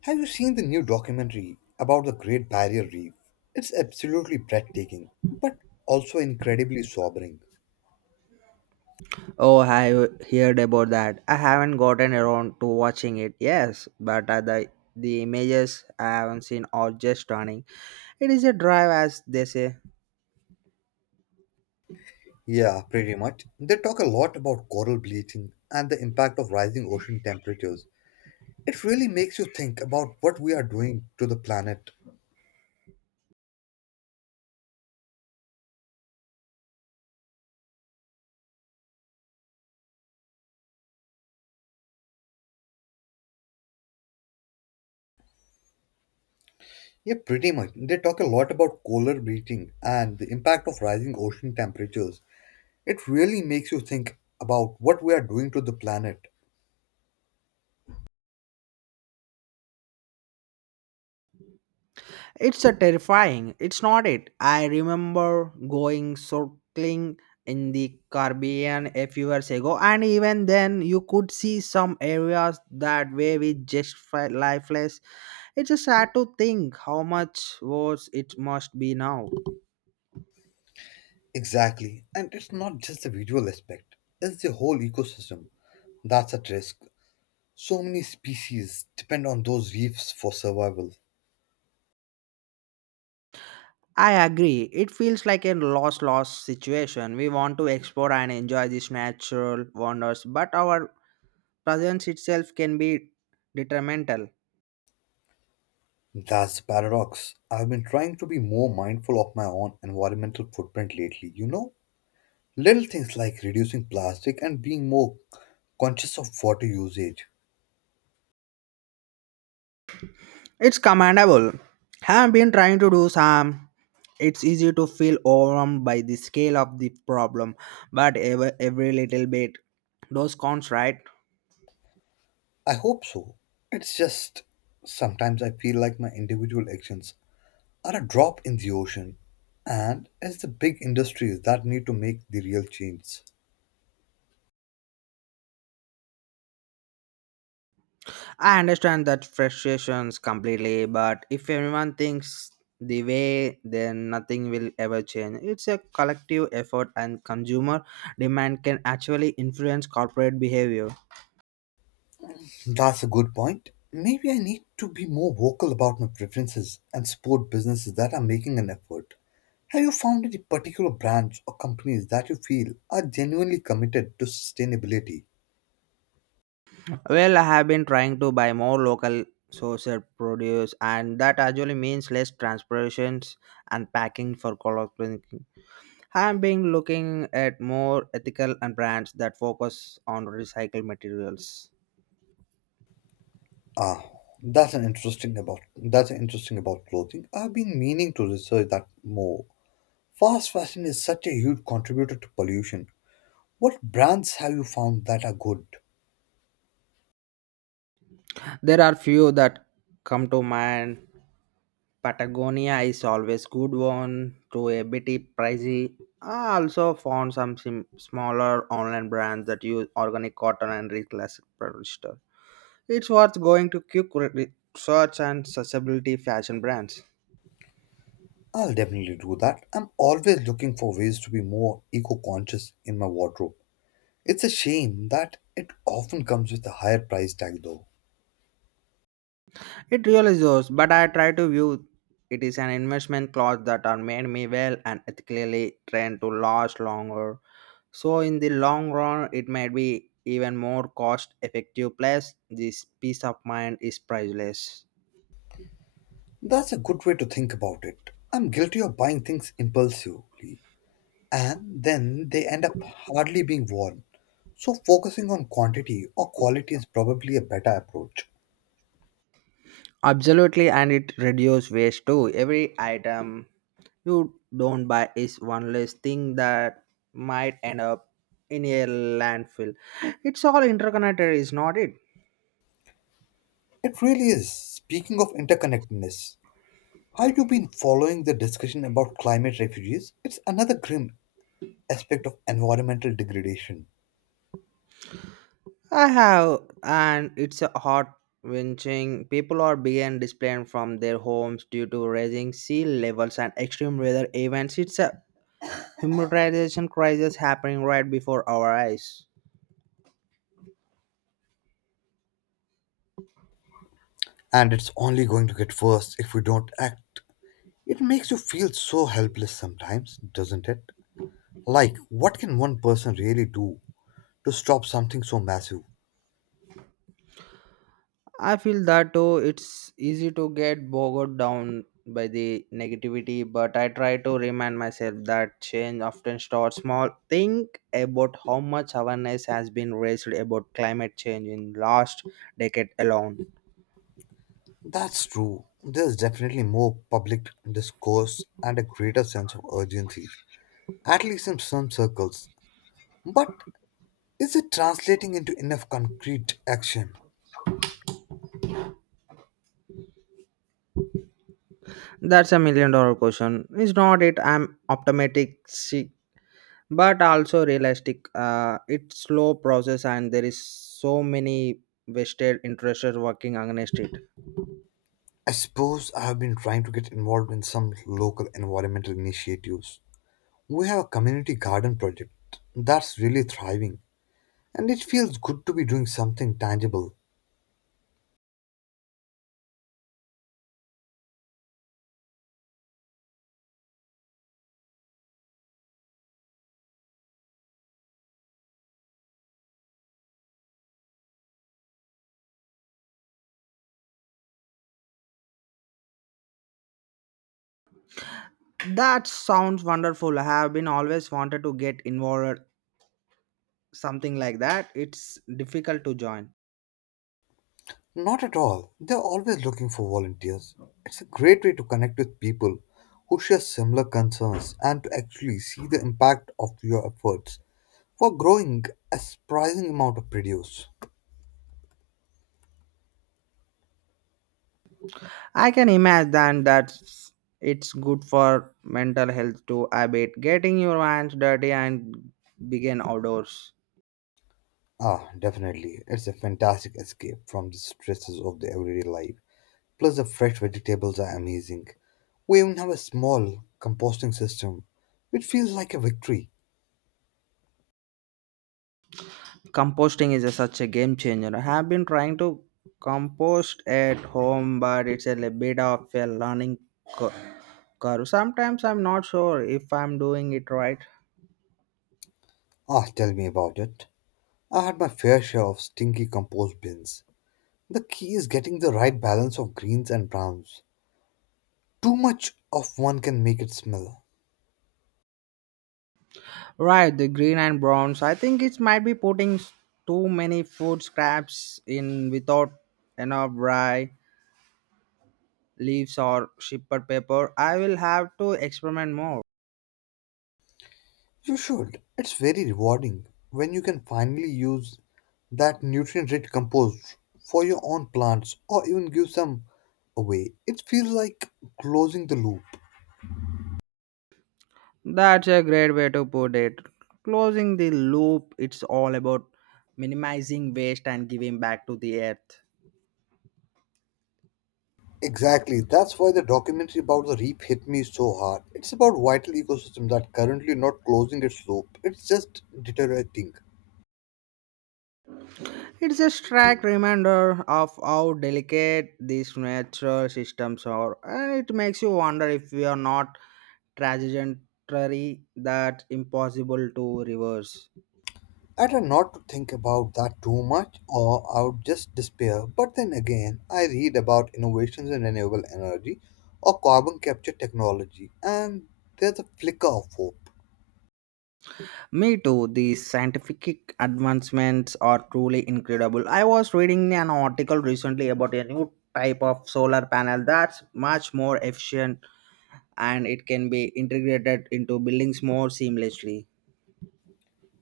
Have you seen the new documentary about the Great Barrier Reef? It's absolutely breathtaking, but also incredibly sobering. Oh, I heard about that. I haven't gotten around to watching it. Yes, but the images I haven't seen are just stunning. It is a drive, as they say. Yeah, pretty much. They talk a lot about coral bleaching and the impact of rising ocean temperatures. It really makes you think about what we are doing to the planet. Yeah, pretty much. They talk a lot about coral bleaching and the impact of rising ocean temperatures. It really makes you think about what we are doing to the planet. It's a terrifying. It's not it. I remember going circling in the Caribbean a few years ago, and even then, you could see some areas that were with just lifeless. It's a sad to think how much worse it must be now. Exactly. And it's not just the visual aspect, it's the whole ecosystem that's at risk. So many species depend on those reefs for survival. I agree. It feels like a loss situation. We want to explore and enjoy these natural wonders, but our presence itself can be detrimental. That's the paradox. I've been trying to be more mindful of my own environmental footprint lately, you know? Little things like reducing plastic and being more conscious of water usage. It's commendable. Have been trying to do some. It's easy to feel overwhelmed by the scale of the problem, but every little bit, those counts, right? I hope so. It's just sometimes I feel like my individual actions are a drop in the ocean, and it's the big industries that need to make the real change. I understand that frustrations completely, but if everyone thinks the way, then nothing will ever change. It's a collective effort, and consumer demand can actually influence corporate behavior. That's a good point. Maybe I need to be more vocal about my preferences and support businesses that are making an effort. Have you found any particular brands or companies that you feel are genuinely committed to sustainability? Well, I have been trying to buy more local sourced produce, and that actually means less transportations and packing for collecting. I've been looking at more ethical and brands that focus on recycled materials. Ah, that's an interesting about clothing. I've been meaning to research that more. Fast fashion is such a huge contributor to pollution. What brands have you found that are good? There are few that come to mind. Patagonia is always good one to a bit pricey. I also found some smaller online brands that use organic cotton and reclassic polyester. It's worth going to quick search and sustainability fashion brands. I'll definitely do that. I'm always looking for ways to be more eco conscious in my wardrobe. It's a shame that it often comes with a higher price tag, though. It really is, but I try to view it is an investment cloth that are made me well and ethically trained to last longer. So in the long run, it might be even more cost effective. Plus, this peace of mind is priceless. That's a good way to think about it. I'm guilty of buying things impulsively, and then they end up hardly being worn. So, focusing on quantity or quality is probably a better approach. Absolutely, and it reduces waste too. Every item you don't buy is one less thing that might end up in a landfill. It's all interconnected, is not it? It really is. Speaking of interconnectedness, have you been following the discussion about climate refugees? It's another grim aspect of environmental degradation. I have, and it's a hot winching. People are being displaced from their homes due to rising sea levels and extreme weather events. It's a humanitarian crisis happening right before our eyes. And it's only going to get worse if we don't act. It makes you feel so helpless sometimes, doesn't it? Like, what can one person really do to stop something so massive? I feel that oh, it's easy to get bogged down by the negativity, but I try to remind myself that change often starts small. Think about how much awareness has been raised about climate change in last decade alone. That's true. There's definitely more public discourse and a greater sense of urgency, at least in some circles. But is it translating into enough concrete action? That's a million-dollar question. It's not it. I'm optimistic, see, but also realistic. It's slow process, and there is so many vested interests working against it. I suppose I have been trying to get involved in some local environmental initiatives. We have a community garden project that's really thriving, and it feels good to be doing something tangible. That sounds wonderful. I have been always wanted to get involved something like that. It's difficult to join. Not at all, they're always looking for volunteers. It's a great way to connect with people who share similar concerns and to actually see the impact of your efforts for growing a surprising amount of produce. I can imagine that it's good for mental health too. I bet getting your hands dirty and begin outdoors. Ah, definitely, it's a fantastic escape from the stresses of the everyday life. Plus, the fresh vegetables are amazing. We even have a small composting system, which feels like a victory. Composting is a, such a game changer. I have been trying to compost at home, but it's a bit of a learning cur- curve. Sometimes I'm not sure if I'm doing it right. Ah, tell me about it. I had my fair share of stinky compost bins. The key is getting the right balance of greens and browns. Too much of one can make it smell. Right, the green and browns. I think it might be putting too many food scraps in without enough rye leaves or shipper paper. I will have to experiment more. You should. It's very rewarding when you can finally use that nutrient rich compost for your own plants or even give some away. It feels like closing the loop. That's a great way to put it. Closing the loop, it's all about minimizing waste and giving back to the earth. Exactly. That's why the documentary about the reef hit me so hard. It's about vital ecosystem that currently not closing its loop. It's just deteriorating. It's a stark reminder of how delicate these natural systems are, and it makes you wonder if we are not trajectory that impossible to reverse. I try not to think about that too much or I would just despair. But then again, I read about innovations in renewable energy or carbon capture technology and there's a flicker of hope. Me too. These scientific advancements are truly incredible. I was reading an article recently about a new type of solar panel that's much more efficient and it can be integrated into buildings more seamlessly.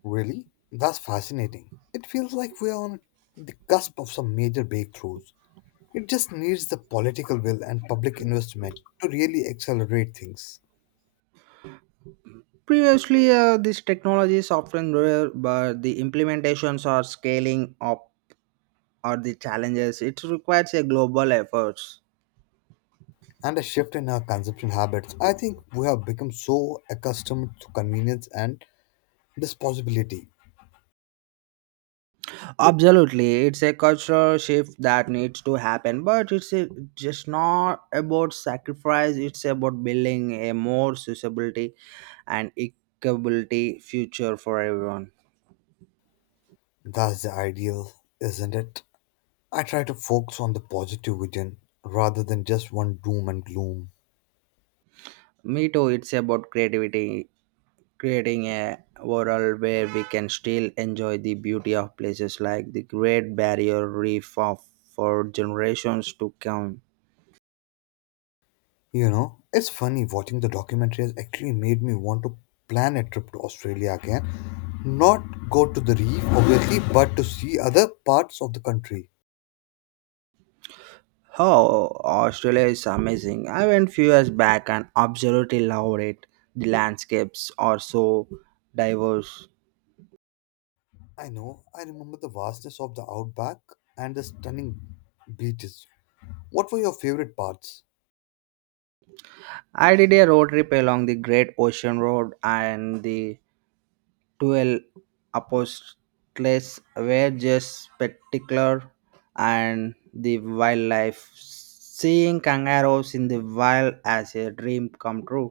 Really? That's fascinating. It feels like we are on the cusp of some major breakthroughs. It just needs the political will and public investment to really accelerate things. Previously, this technology is often rare, but the implementations are scaling up are the challenges. It requires a global effort. And a shift in our consumption habits. I think we have become so accustomed to convenience and disposability. Absolutely, it's a cultural shift that needs to happen, but just not about sacrifice. It's about building a more suitability and equability future for everyone. That's the ideal, isn't it? I try to focus on the positive vision rather than just one doom and gloom. Me too. It's about creating a world where we can still enjoy the beauty of places like the Great Barrier Reef of, for generations to come. You know, it's funny watching the documentary has actually made me want to plan a trip to Australia again. Not go to the reef, obviously, but to see other parts of the country. Oh, Australia is amazing. I went few years back and absolutely loved it. The landscapes are so diverse. I know, I remember the vastness of the outback and the stunning beaches. What were your favorite parts? I did a road trip along the Great Ocean Road and the 12 Apostles were just spectacular and the wildlife. Seeing kangaroos in the wild as a dream come true.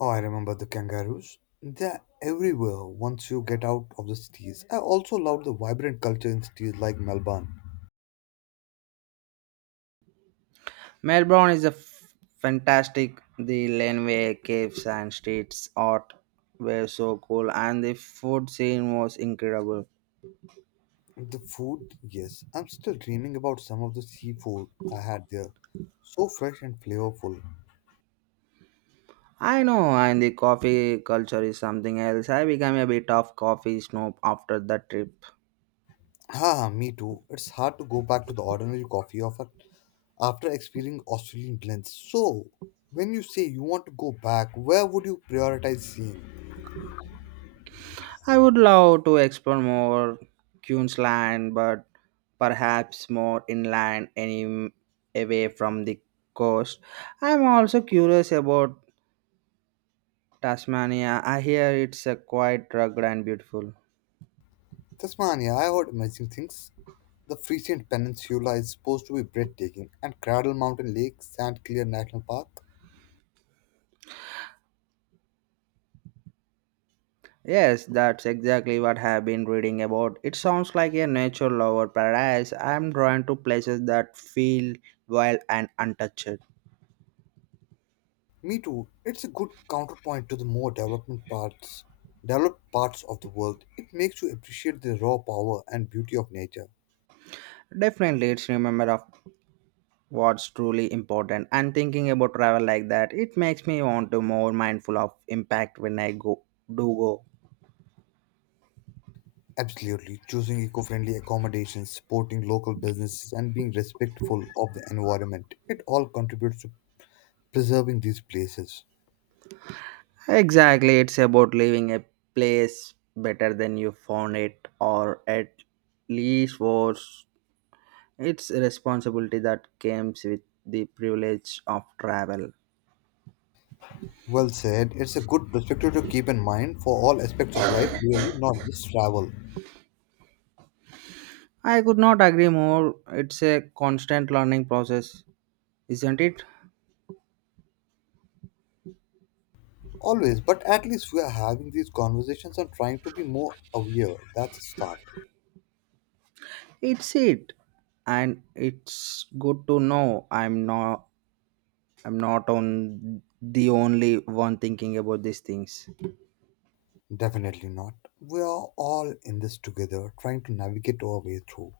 Oh, I remember the kangaroos. They're everywhere once you get out of the cities. I also loved the vibrant culture in cities like Melbourne. Melbourne is a fantastic. The laneway, caves, and streets art were so cool, and the food scene was incredible. The food, yes, I'm still dreaming about some of the seafood I had there. So fresh and flavorful. I know, and the coffee culture is something else. I became a bit of coffee snob after that trip. Ah, me too. It's hard to go back to the ordinary coffee of a after experiencing Australian blends. So, when you say you want to go back, where would you prioritize seeing? I would love to explore more Queensland, but perhaps more inland, any away from the coast. I'm also curious about Tasmania. I hear it's a quite rugged and beautiful. Tasmania, I heard amazing things. The Frisian Peninsula is supposed to be breathtaking, and Cradle Mountain Lake, St. Clair National Park. Yes, that's exactly what I've been reading about. It sounds like a nature lover paradise. I'm drawn to places that feel wild and untouched. Me too. It's a good counterpoint to the more development parts, developed parts of the world. It makes you appreciate the raw power and beauty of nature. Definitely, it's remember of what's truly important. And thinking about travel like that, it makes me want to more mindful of impact when I go do go. Absolutely, choosing eco-friendly accommodations, supporting local businesses, and being respectful of the environment. It all contributes to preserving these places. Exactly, it's about leaving a place better than you found it, or at least worse. It's a responsibility that comes with the privilege of travel. Well said. It's a good perspective to keep in mind for all aspects of life, really, not just travel. I could not agree more. It's a constant learning process, isn't it? Always, but at least we are having these conversations and trying to be more aware. That's a start. It's it. And it's good to know I'm not on the only one thinking about these things. Definitely not. We are all in this together, trying to navigate our way through.